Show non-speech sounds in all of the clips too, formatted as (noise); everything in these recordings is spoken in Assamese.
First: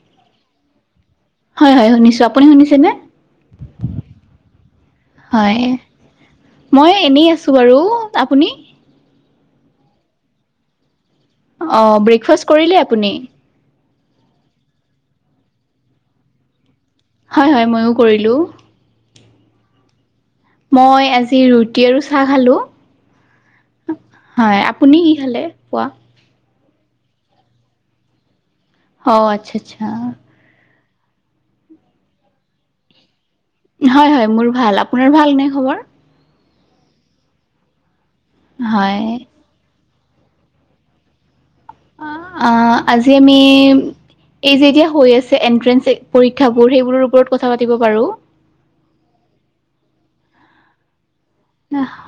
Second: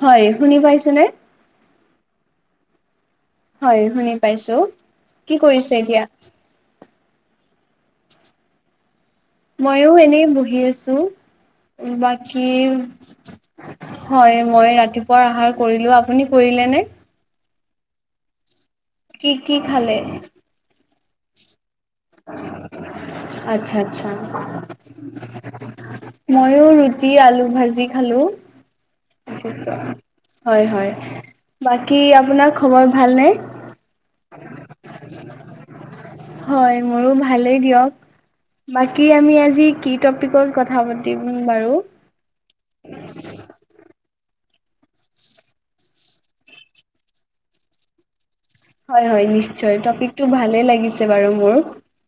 হয় শুনি পাইছেনেে? হয় হয় শুনিছো আপুনি শুনিছেনে? হয় শুনি পাইছো কি হয় কৰিছে এতিয়া? মই এনেই আছোঁ বাৰু আপুনি? ময়ো এনেই বহি আছো অ ব্ৰেকফাষ্ট বাকী কৰিলে আপুনি হয় মই ৰাতিপুৱাৰ আহাৰ কৰিলো আপুনি কৰিলে নে? হয় হয় মইো কৰিলোঁ। কি কি খালে? মই আজি ৰুটি আৰু চাহ খালোঁ। আচ্ছা আচ্ছা। আপুনি কি খালে পুৱা ময়ও ৰুটি আলু ভাজি খালো। অ আচ্ছা আচ্ছা হয় হয় বাকী আপোনাৰ খবৰ ভালনে? হয় হয় মোৰ ভাল। আপোনাৰ ভাল নে খবৰ? হয় মোৰো ভালেই দিয়ক। হয় বাকী আমি আজি কি টপিকত কথা পাতিম বাৰু? অ' আজি আমি এই যে এতিয়া হৈ আছে এনট্ৰেন্স পৰীক্ষাবোৰ সেইবোৰৰ ওপৰত কথা পাতি পাৰোঁ। হয় হয় নিশ্চয়। টপিকটো ভালে লাগিছে বাৰু মোৰ।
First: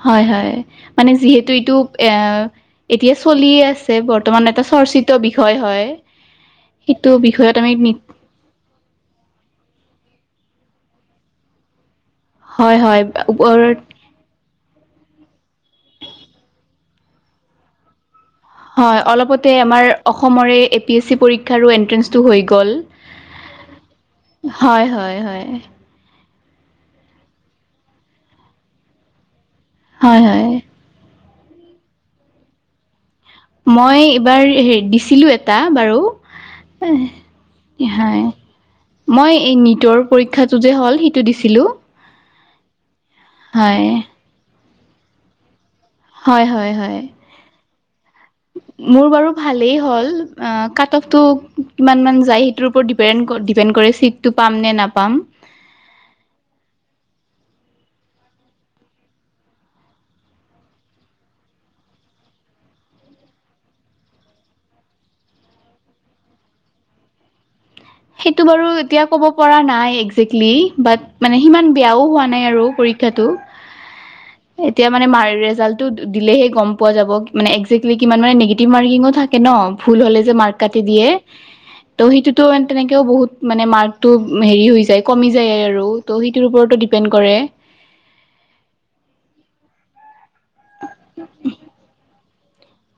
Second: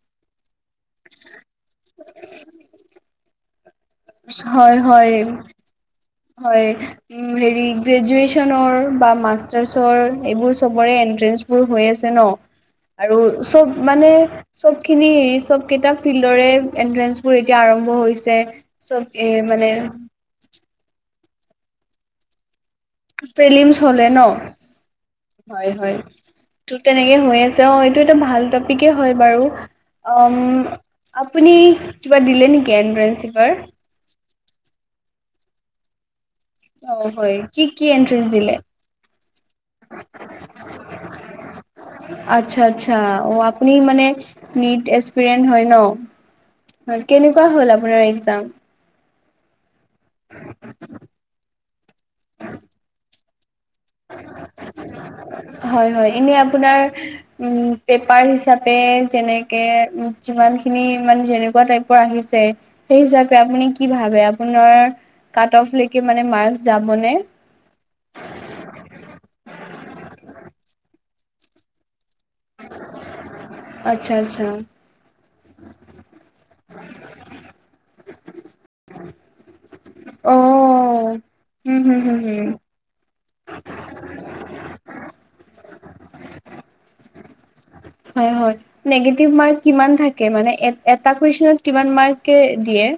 হয় হয়, মানে যিহেতু এইটো এ, এতিয়া চলিয়ে আছে। বৰ্তমান এইটা হয় চৰ্চিত হয় বিষয় হয়। হয় সেইটো উম, বিষয়ত হেৰি আমি নি গ্ৰেজুয়েচন টচনৰ বা মাষ্টাৰ্চৰ এইবোৰ চবৰে এনট্ৰেঞ্চবোৰ হৈ আছে ন'। হয় হয় আৰু ওপৰত চব মানে চবখিনি হেৰি চবকেইটা ফিল্ডৰে এনট্ৰেন্ঞ্চবোৰ এতিয়া আৰম্ভ হৈছে। হয়, চব এ অলপতে মানে আমাৰ অসমৰে এ পি এছ চি পৰীক্ষাৰো এণ্ট্ৰেঞ্চটো হৈ গ'ল। প্ৰিলিমছ হ'লে ন'? হয় হয় হয় হয়। ত' তেনেকে হৈ আছে, অ' এইটো এটা ভাল টপিকেই হয় বাৰু। হয় অ হয় আপুনি কিবা দিলে নেকি এনট্ৰেঞ্চ এইবাৰ? মই এইবাৰ হেৰি দিছিলোঁ এটা বাৰু। অ' হয়। কি কি হয় এনট্ৰেঞ্চ দিলে? মই এই নীটৰ পৰীক্ষাটো যে হ'ল সেইটো দিছিলোঁ। আচ্ছা আচ্ছা। অ' আপনি মানে নিট এচপেৰিয়েণ্ট হয় হয় হয় হয় ন'? কেনেকুৱা হ'ল আপোনাৰ এক্সাম? মোৰ বাৰু ভালেই হ'ল। এ, কাটফটো কিমান মান যায় সেইটোৰ ওপৰত ডিপে ডিপেণ্ড কৰে চিটটো পাম নে নাপাম। হয় হয়, এনে আপোনাৰ উম, পেপাৰ হিচাপে যেনেকে যিমানখিনি মানে যেনেকুৱা টাইপ আহিছে সেই হিচাপে আপুনি কি ভাবে আপোনাৰ কাট অফ লৈকে মানে মাৰ্ক যাবনে? সেইটো বাৰু এতিয়া ক'ব পৰা নাই একজেক্টলি, বাট মানে সিমান বেয়াও হোৱা নাই আৰু পৰীক্ষাটো। আচ্ছা আচ্ছা তেতিয়া মানে মাৰ ৰেজাল্টো দিলহে গ'ম পোৱা যাব মানে এক্টজেকলি কিমান মানে, নিগটিভ মাৰ্কিঙো থাক তাকে ন' ভুল হ'লে যে অ মাৰ্ক কাটি দিয়ে হুম হুম ত' হুম সেইটোতো হুম তেনেকৈও বহুত মানে মাৰ্কটো হেৰি হৈ যায় কমি যায় আৰু ত' সেইটোৰ ওপৰতো ডিপেণ্ড কৰে। হয় হয়, নিগেটিভ মাৰ্ক কিমান থাকে, মানে এটা কুইচনত কিমান মাৰ্ক কে দিয়ে?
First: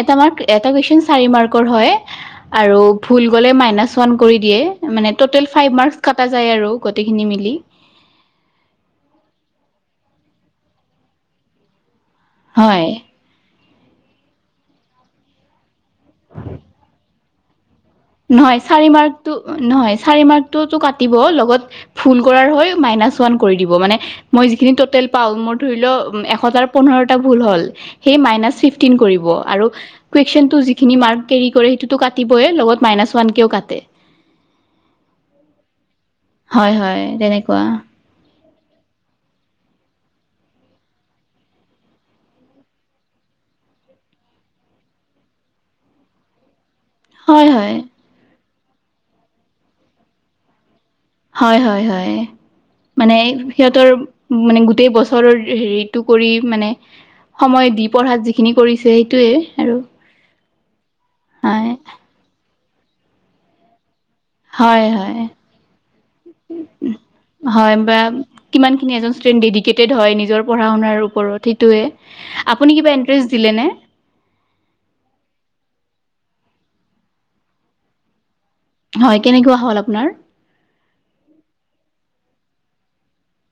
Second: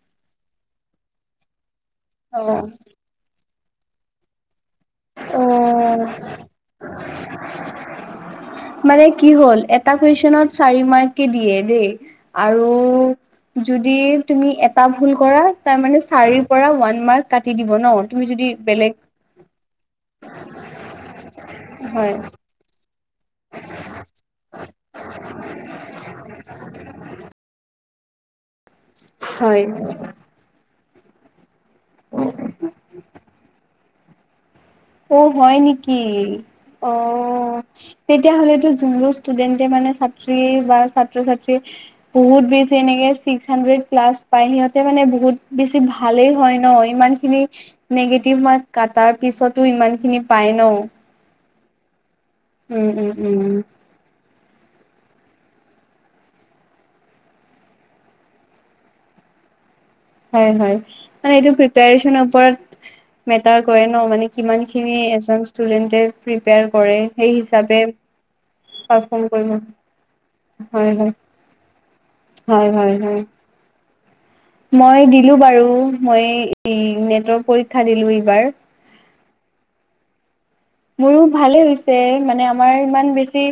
এটা মাৰ্ক, এটা কুৱেচন চাৰি মাৰ্কৰ হয় অ আৰু ভুল গ'লে মাইনাচ ওৱান কৰি দিয়ে। মানে টটেল ফাইভ মাৰ্কচ অ কাটা যায় আৰু গোটেইখিনি মিলি মানে কি হ'ল এটা কুৱেচনত চাৰি মাৰ্ক দিয়ে দেই। আৰু হয়। যদি তুমি এটা ভুল কৰা তাৰমানে চাৰিৰপৰা ওৱান মাৰ্ক কাটি দিব ন'? তুমি যদি নহয় চাৰি বেলেগ মাৰ্কটো নহয় চাৰি মাৰ্কটোতো কাটিব লগত হয় ভুল কৰাৰ হয় মাইনাচ ওৱান কৰি দিব মানে মই যিখিনি টোটেল পাওঁ মোৰ ধৰি লও এশটাৰ পোন্ধৰটা ভুল হ'ল সেই মাইনাছ ফিফটিন কৰিব হয় আৰু কুইছনটো যিখিনি কেৰি কৰে সেইটোতো কাটিবই মাইনাছ ওৱান কেও কা তে অ' হয় নেকি? হয় হয় তেনেকুৱা অ'। তেতিয়াহ'লেতো যোনবোৰ ষ্টুডেণ্টে মানে ছাত্ৰ বা ছাত্ৰ ছাত্ৰী বহুত বেছি এনেকে ছিক্স হাণ্ড্ৰেড প্লাছ পাই সিহঁতে মানে বহুত বেছি ভালেই হয় ন' ইমান হয় হয় নেগটিভ মাৰ্ক কাটাৰ পিছতো ইমানখিনি পাই ন'? হয় হয় হয়, উম উম মানে উম সিহঁতৰ মানে গোটেই বছৰৰ হেৰিটো কৰি মানে সময় দি পঢ়াত যিখিনি কৰিছে সেইটোৱে আৰু। হয়, হয় মানে এইটো হয় প্ৰিপচনৰ ওৰত মেটাৰ কৰে ন মানে। যিমান হয় খিনি হয় এজন ষ্টুডেণ্টে প্ৰিপেয়াৰ কৰে সেই হয় হিচাপে। বা কিমানখিনি এজন পাৰফৰ্ম ষ্টুডেণ্ট কৰিব ডেডিকেটেড হয় নিজৰ পঢ়া হয় শুনাৰ হয় ওপৰত সেইটোৱে, হয় আপুনি হয় কিবা হয় এণ্টাৰেষ্ট দিলে নে। মই দিলো বাৰু মই নেটৰ পৰীক্ষা দিলো এইবাৰ। হয় কেনেকুৱা হ'ল আপোনাৰ। মোৰো ভালে হৈছে মানে আমাৰ ইমান বেছি।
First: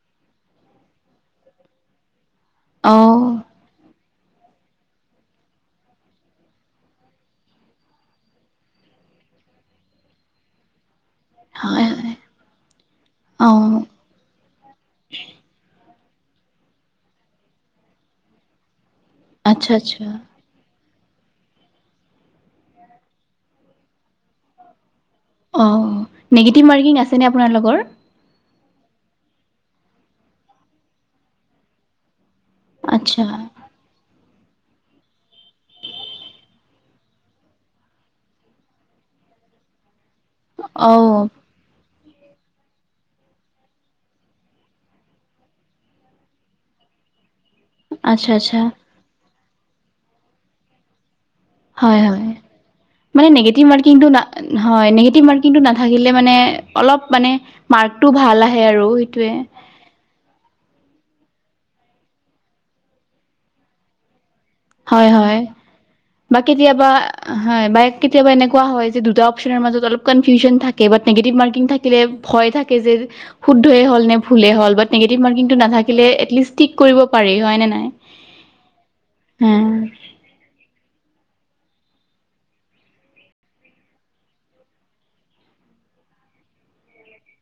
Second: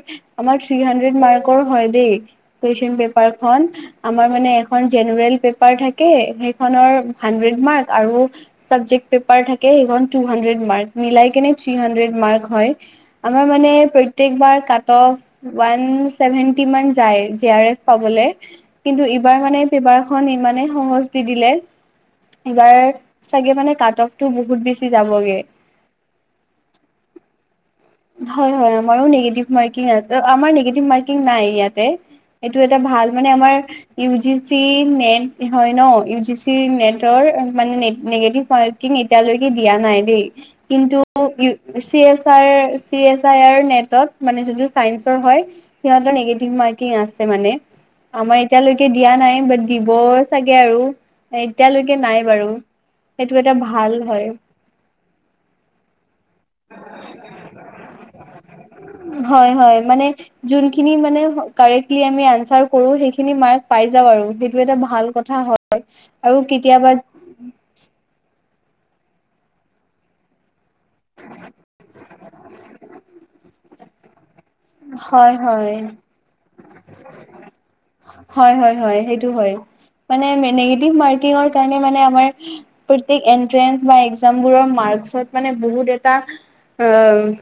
আমাৰ থ্ৰী হাড্ৰেড মাৰ্কৰ হয় দেই, কুৱেশন অ' পেপাৰখন আমাৰ মানে। এখন জেনেৰেল পেপাৰ থাকে সেইখনৰ হাণ্ড্ৰেড মাৰ্ক আৰু। চাবজেক্ট পেপাৰ থাকে সেই খন তুহাড্ৰেড মাৰ্ক নিলাই কেনে থ্ৰী হাড্ৰেড। হয়, আমাৰ মানে অ' প্ৰতৈকবাৰ কাটভ লাইন। ছেভেন্টি যায় আৰ এফ পাব কিন্তু ইবাৰ মানে আচ্ছা পেপাৰ আচ্ছা। খন ইমানেই সহজ। দিলে এইবাৰ চাগে মানে কাট অফতটো বহুত বেছি যাবগে। অ, নিগেটিভ মাৰ্কিং আছেনে আপোনালোকৰ? হয়, হয় আমাৰো নিগেটিভ মাৰ্কিং আছে, আমাৰ নিগেটিভ মাৰ্কিং নাই ইয়াতে। এইটো এটা ভাল আচ্ছা মানে আমাৰ ইউ জি চি নেট হয় ন' ইউ জি চি নেটৰ মানে নিগেটিভ মাৰ্ক এতিয়ালৈকে দিয়া নাই দেই কিন্তু অ' ই চি এ চি এই আৰ নেটত মানে যিটো চাইৰ হয় সিহঁতৰ নিগেটিভ মাৰ্কিং আছে মানে। আচ্ছা আমাৰ আচ্ছা এতিয়ালৈকে দিয়া নাই বাট দিব চাগে আৰু। এতিয়ালৈকে হয় হয়। নাই বাৰু মানে সেইটো এটা নিগেটিভ ভাল মাৰ্কিংটো না হয়। হয়, নিগেটিভ মাৰ্কিংটো নাথাকিলে মানে অলপ মানে মাৰ্কটো ভাল আহে আৰু। সেইটোৱে হয়, হয় মানে। যোনখিনি মানে কাৰেক্টলি আমি আনচাৰ কৰো সেইখিনি মাৰ্ক পাই যাওঁ আৰু। সেইটো এটা ভাল কথা হয় আৰু কেতিয়াবা হয়, ব কেতিয়াবা এনেকুৱা হয় যে দুটা অপশচনৰ মাজত অলপ কনফিউজনন থাকে বা নিগেটিভ মাৰ্কিং থাকে থাকিলে ভয় থাকে যে শুদ্ধয়ে হ'ল নে ভুলেই হল ব নিগেটিভ হয় মাৰ্কিংটো হয় নাথাকিলে এটলিষ্ট ষ্টিক কৰিব পাৰি হয় নে নাই। হয়, হয়, হয় সেইটো হয় মানেগেটিভ মাৰ্কিৰ (unintelligible) বাৰকত মানে বহুত এটা অ,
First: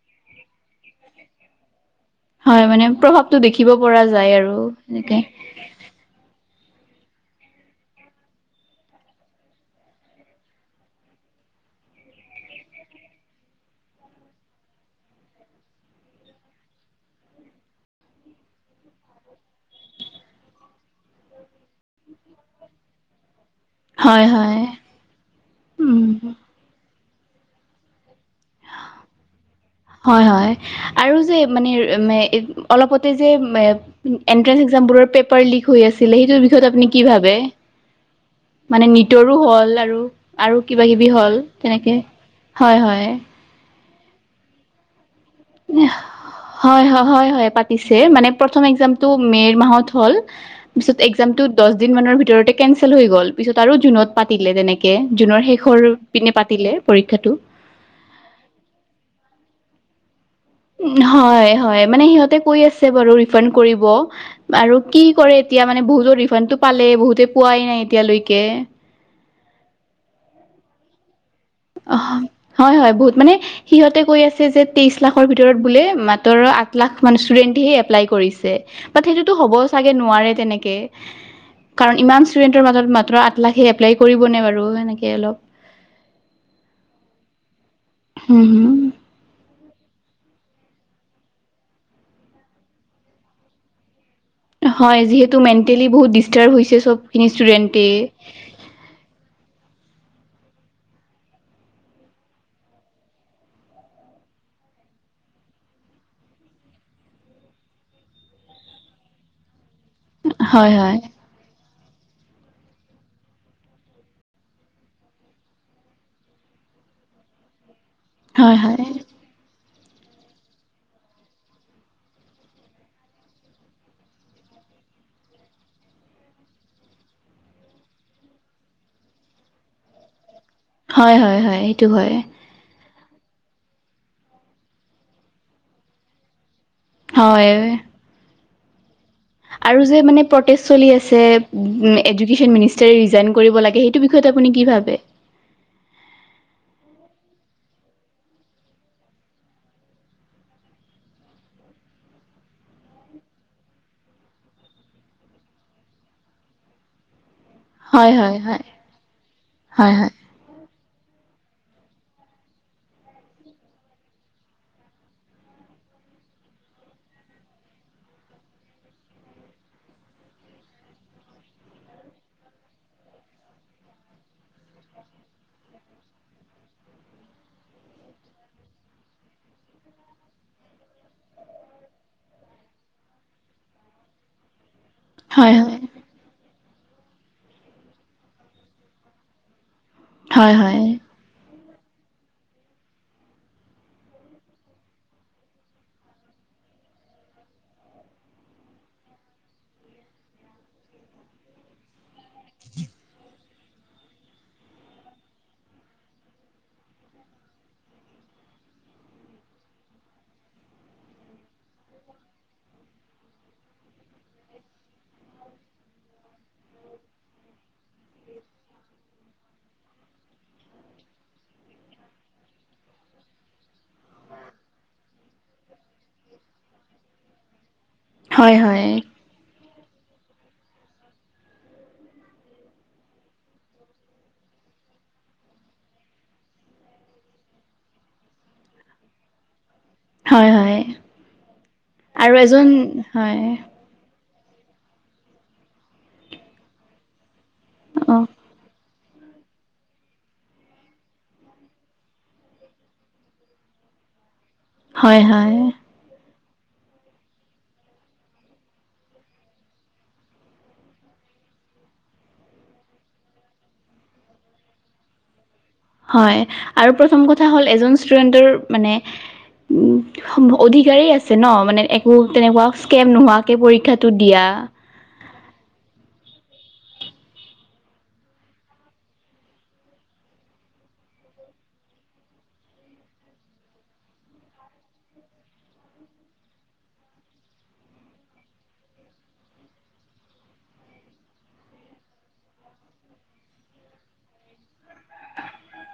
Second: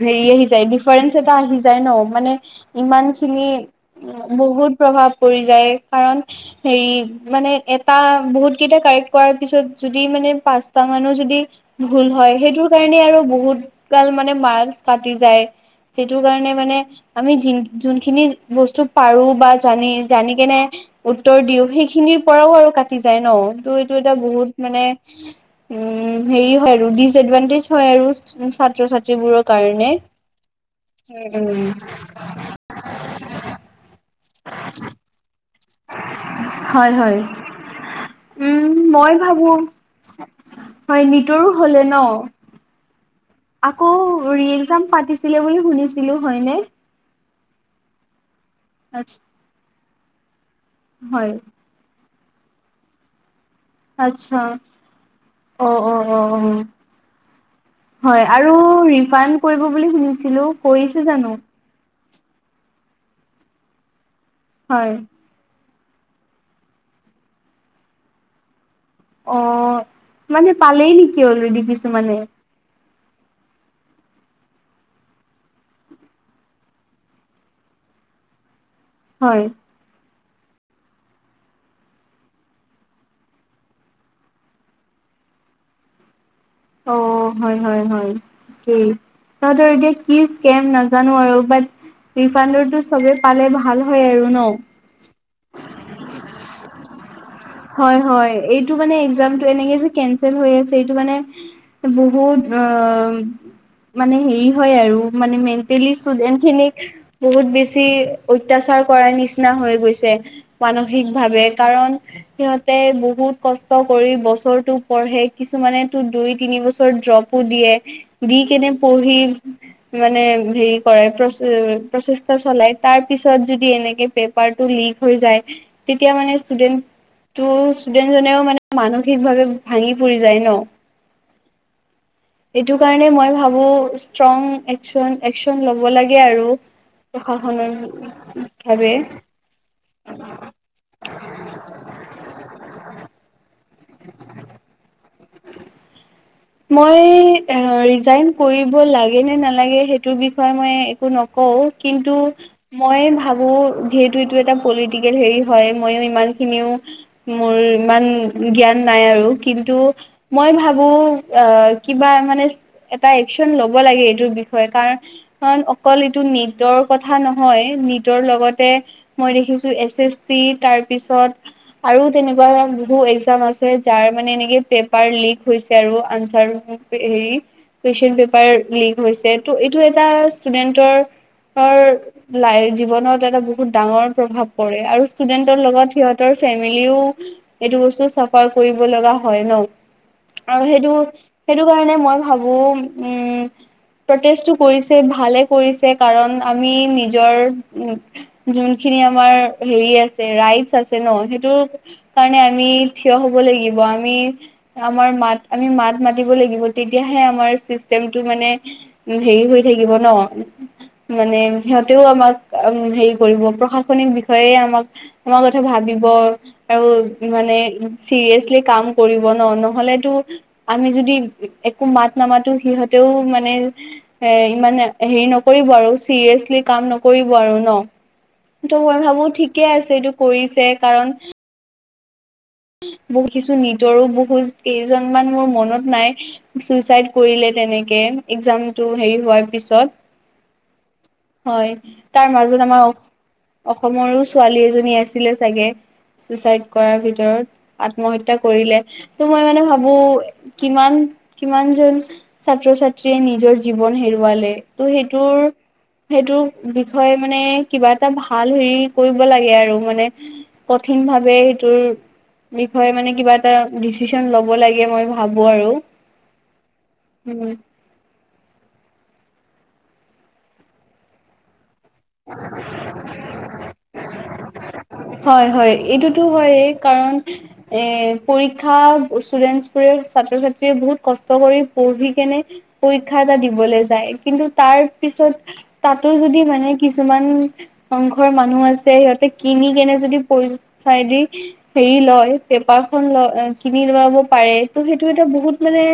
হেৰি আহি যায় ডিফাৰেন্ঞ্চ এটা আহি যায় ন। মানে হয় মানে ইমান প্ৰভাৱটো খিনি, দেখিব পৰা যায় আৰু বহুত প্ৰভাৱ এনেকে পৰি যায়। কাৰণ হেৰি মানে এটা বহুত কেইটা কাৰেক্ট কৰাৰ পিছত যদি মানে পাঁচটা মানো যদি ভুল হয় সেইটোৰ কাৰণে আৰু বহুত কাল মানে মাৰ্ক্স কাটি যায়। সেইটো কাৰণে মানে। আমি যোনখিনি বস্তু পাৰো বা জানি জানি কেনে উত্তৰ দিও সেইখিনিৰ পৰাও আৰু কাটি যায় ন' ত এ, হয় বহুত হয় মানে উম উ' হে দিছদ্ভান্তাচ হয় আৰু ছাত্ৰ ছাত্ৰীবোৰক। হয়, হয় আৰু যে, মানে উম অলপতে যে হয় হয় (unintelligible) উম মানে মই নিতৰো ভাবো হ'ল আৰু আৰু হয় কিবা-কিবি হ'ল নিটৰো হলে তেনেকে। ন হয়, হয়। আকৌ ৰি এক্সাম পাতিছে। হয়, হয়, হয়, হয়, পাইছে। চে প্ৰথম একজাম টো আচ্ছা মে মাহত হ'ল পিছত একজাম হয় টো দহ দিন মানৰ ভিতৰতে কেনচেল হৈ গ'ল। পিছত আৰু জুনত আচ্ছা পাতিলে তেনেকে, জুনৰ অ শেষৰ অ অ পিনে অ পাতিলে পৰীক্ষাটো। হয় আৰু ৰিফাইণ্ড কৰিব বুলি শুনিছিলো। কৰিছে জানো হয় হয় মানে সিহঁতে কৈ আছে বাৰু ৰিফাউন্ড কৰিব, আৰু হয় কি কৰে এতিয়া মানে বহুতো ৰিফাণ্ডটো পালে বহুতে পোৱাই নাই এতিয়ালৈকে। অ মানে পালেই কিয় অলৰেডি কিছুমানে অ' হয় হয় বহুত মানে সিহঁতে কৈ আছে যে তেইশ লাখৰ ভিতৰত বোলে মাত্ৰ আঠ লাখ মান ষ্টুডেন্টহে এপ্লাই কৰিছে। সেইটোতো হয় হ'ব চাগে নোৱাৰে তেনেকে। কাৰণ ইমান ষ্টুডেণ্টৰ মাজত মাত্ৰ আঠ লাখে এপ্লাই কৰিব নে বাৰু সেনেকে অলপ। অ হয় হয় হুম হুম। হয়েই। তাহঁতৰ এতিয়া কি স্কেম নাজানো আৰু বাট ৰিফাণ্ডৰো চবে পালে ভাল হয় আৰু ন। হয় যিহেতু মেণ্টেলি বহুত ডিষ্টাৰ্ব হৈছে চব (inaudible) হয় হয় এইটো ইটো একজামটো এনেকে যে কেনচেল হৈ আছে এইটো মানে বহুত অ মানে হেৰি হয় আৰু মানে মেণ্টেলি ষ্টুডেন্ট খিনিক বহুত বেছি অত্যাচাৰ কৰাৰ নিচিনা হৈ গৈছে। হয় হয় মানসিক ভাৱে। কাৰণ সিহঁতে বহুত কষ্ট কৰি বছৰটো পঢ়ে, কিছুমানে তো দুই তিনি বছৰ ড্ৰপ দিয়ে দি হয় হয় কেনে পঢ়ি মানে হেৰি কৰে প্ৰচেষ্টা চলাই তাৰ পিছত যদি এনেকে পেপাৰটো লিক হৈ যায় তেতিয়া মানে ষ্টুডেন্ট ত ষ্টুডেন্ট জনেও মানে মানসিকভাৱে ভাঙি পৰি যায় ন। হয় হয় হয় সেইটো হয়। এইটো কাৰণে মই ভাবো ষ্ট্ৰং একচন একচন ল'ব লাগে আৰু। হয়। প্ৰশাসনিক ভাবে। আৰু যে মানে চলি আছে এডুকেচন মিনিষ্টাৰে ৰিজাইন কৰিব লাগে। সেইটো বিষয়ত আপুনি কি ভাবে? মই ৰিজাইন্ট কৰিব লাগে নে নলাগে সেইটো বিষয়ে মই একো ন কওঁ কিন্তু মই ভাবো যিহেতু এইটো এটা পলিটিকেল হেৰি হয় মই ইমান খিনিও মোৰ ইমান হয় হয় হয়। জ্ঞান নাই আৰু কিন্তু হয় মই ভাবো অ কিবা মানে এটা একচন ল'ব লাগে এইটোৰ বিষয়ে কাৰণ কাৰণ অকল এইটো নীটৰ কথা নহয়, নীটৰ লগতে মই দেখিছো এছ এছ চি তাৰ পিছত আৰু তেনেকুৱা বহুত একজাম আছে যাৰ মানে এনেকে পেপাৰ লিক হৈছে আৰু। (unintelligible) কুৱেশচন পেপাৰ লিক হৈছে ত' এইটো এটা ষ্টুডেন্টৰ ৰ লাইফ জীৱনত এটা বহুত ডাঙৰ প্ৰভাৱ পৰে আৰু হয় ষ্টুডেন্টৰ হয় লগত সিহঁতৰ ফেমিলিও এইটো বস্তু চাফাৰ কৰিব লগা হয় ন। হয় হয় আৰু হয় সেইটো, সেইটো কাৰণে মই ভাবো উম প্ৰটেষ্টটো কৰিছে ভালে কৰিছে, কাৰণ আমি নিজৰ উম যোনখিনি আমাৰ হেৰি আছে ৰাইটচ আছে ন, সেইটো কাৰণে আমি থিয় হ'ব লাগিব। আমি আমাৰ মাত আমি মাত মাতিব লাগিব তেতিয়াহে আমাৰ চিষ্টেমটো মানে হেৰি হৈ থাকিব ন। মানে সিহঁতেও আমাক হেৰি কৰিব প্ৰশাসনিক বিষয়ে আমাক তোমাৰ কথা ভাবিব আৰু মানে চিৰিয়াচলি কাম কৰিব ন, নহলেতো আমি যদি একো মাত নামাতো সিহঁতেও মানে এ ইমানে হেৰি নকৰিব আৰু চিৰিয়াচলি কাম নকৰিব আৰু ন। হয় ত' হয় মই ভাবো ঠিকে আছে এইটো কৰিছে কাৰণ বহুত কিছু নিজৰো বহুত কেইজনমান মোৰ মনত নাই চুচাইড কৰিলে তেনেকে এক্সাম টো হেৰি হোৱাৰ পিছত হয় হয় হয়, তাৰ আৰু মাজত এজন আমাৰ হয় অসমৰো ছোৱালী এজনী আছিলে চাগে চুচাইদ কৰাৰ ভিতৰত অ আত্মহত্যা কৰিলে ত' মই মানে ভাবো কিমান, কিমান জন ছাত্ৰ ছাত্ৰীয়ে নিজৰ জীৱন হেৰুৱালে ত' হয় সেইটোৰ হয় সেইটোৰ বিষয়ে মানে কিবা এটা ভাল হেৰি কৰিব লাগে আৰু মানে কঠিন ভাৱে এইটোৰ বিষয়ে মানে কিবা এটা ডিচিশন লব লাগে মই ভাবো আৰু হয়, আৰু প্ৰথম কথা উম হ'ল এজন মানে অধিকাৰী আছে ন মানে একো তেনেকুৱা স্কেম নোহোৱাকে পৰীক্ষাটো দিয়া। হয়, হয় এইটোতো হয়েই কাৰণ এ পৰীক্ষা ষ্টুডেন্ট বোৰে ছাত্ৰ ছাত্ৰীয়ে বহুত কষ্ট কৰি পঢ়ি কেনে পৰীক্ষা এটা দিবলৈ যায় কিন্তু তাৰ পিছত তাতো যদি মানে কিছুমান অংখৰ মানুহ আছে সিহঁতে কিনি নে যদি প চাইদে হেৰি লয় পেপাৰ খন ল কিনি লাব পাৰে ত' সেইটো এতিয়া বহুত মানে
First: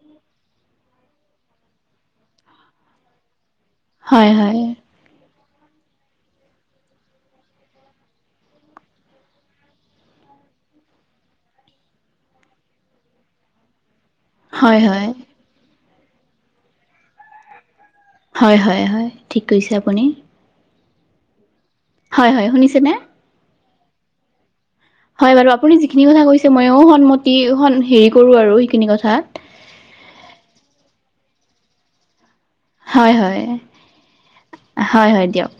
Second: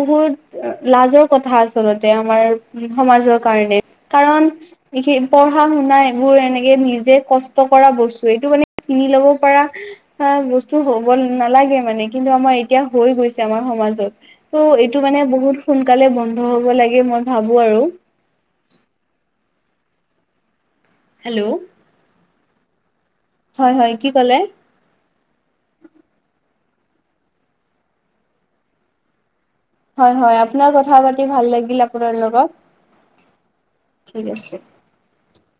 বহুত লাজৰ কথা আচলতে আমাৰ সমাজৰ কাৰণে হয় কাৰণ হয় পঢ়া শুনা এইবোৰ এনেকে নিজে কষ্ট কৰা বস্তু এইটো মানে চিনি লব পাৰা হা বস্তু হ'ব নালাগে মানে কিন্তু আমাৰ এতিয়া হৈ গৈছে আমাৰ সমাজত ত' হয় এইটো হয় মানে বহুত সোনকালে বন্ধ হ'ব লাগে মই ভাবো আৰু হয়, হয়, হয় ঠিক কৰিছে আপুনি হেল্ল'। হয়, হয় শুনিছেনে। হয়, হয় কি ক'লে হয় বাৰু আপুনি যিখিনি কথা কৈছে ময়ও সন্মতি হেৰি কৰো আৰু সেইখিনি কথা হয়, হয় আপোনাৰ কথা পাতি ভাল লাগিল আপোনাৰ লগত হয়, হয়, ঠিক আছে হয়, হয় দিয়ক।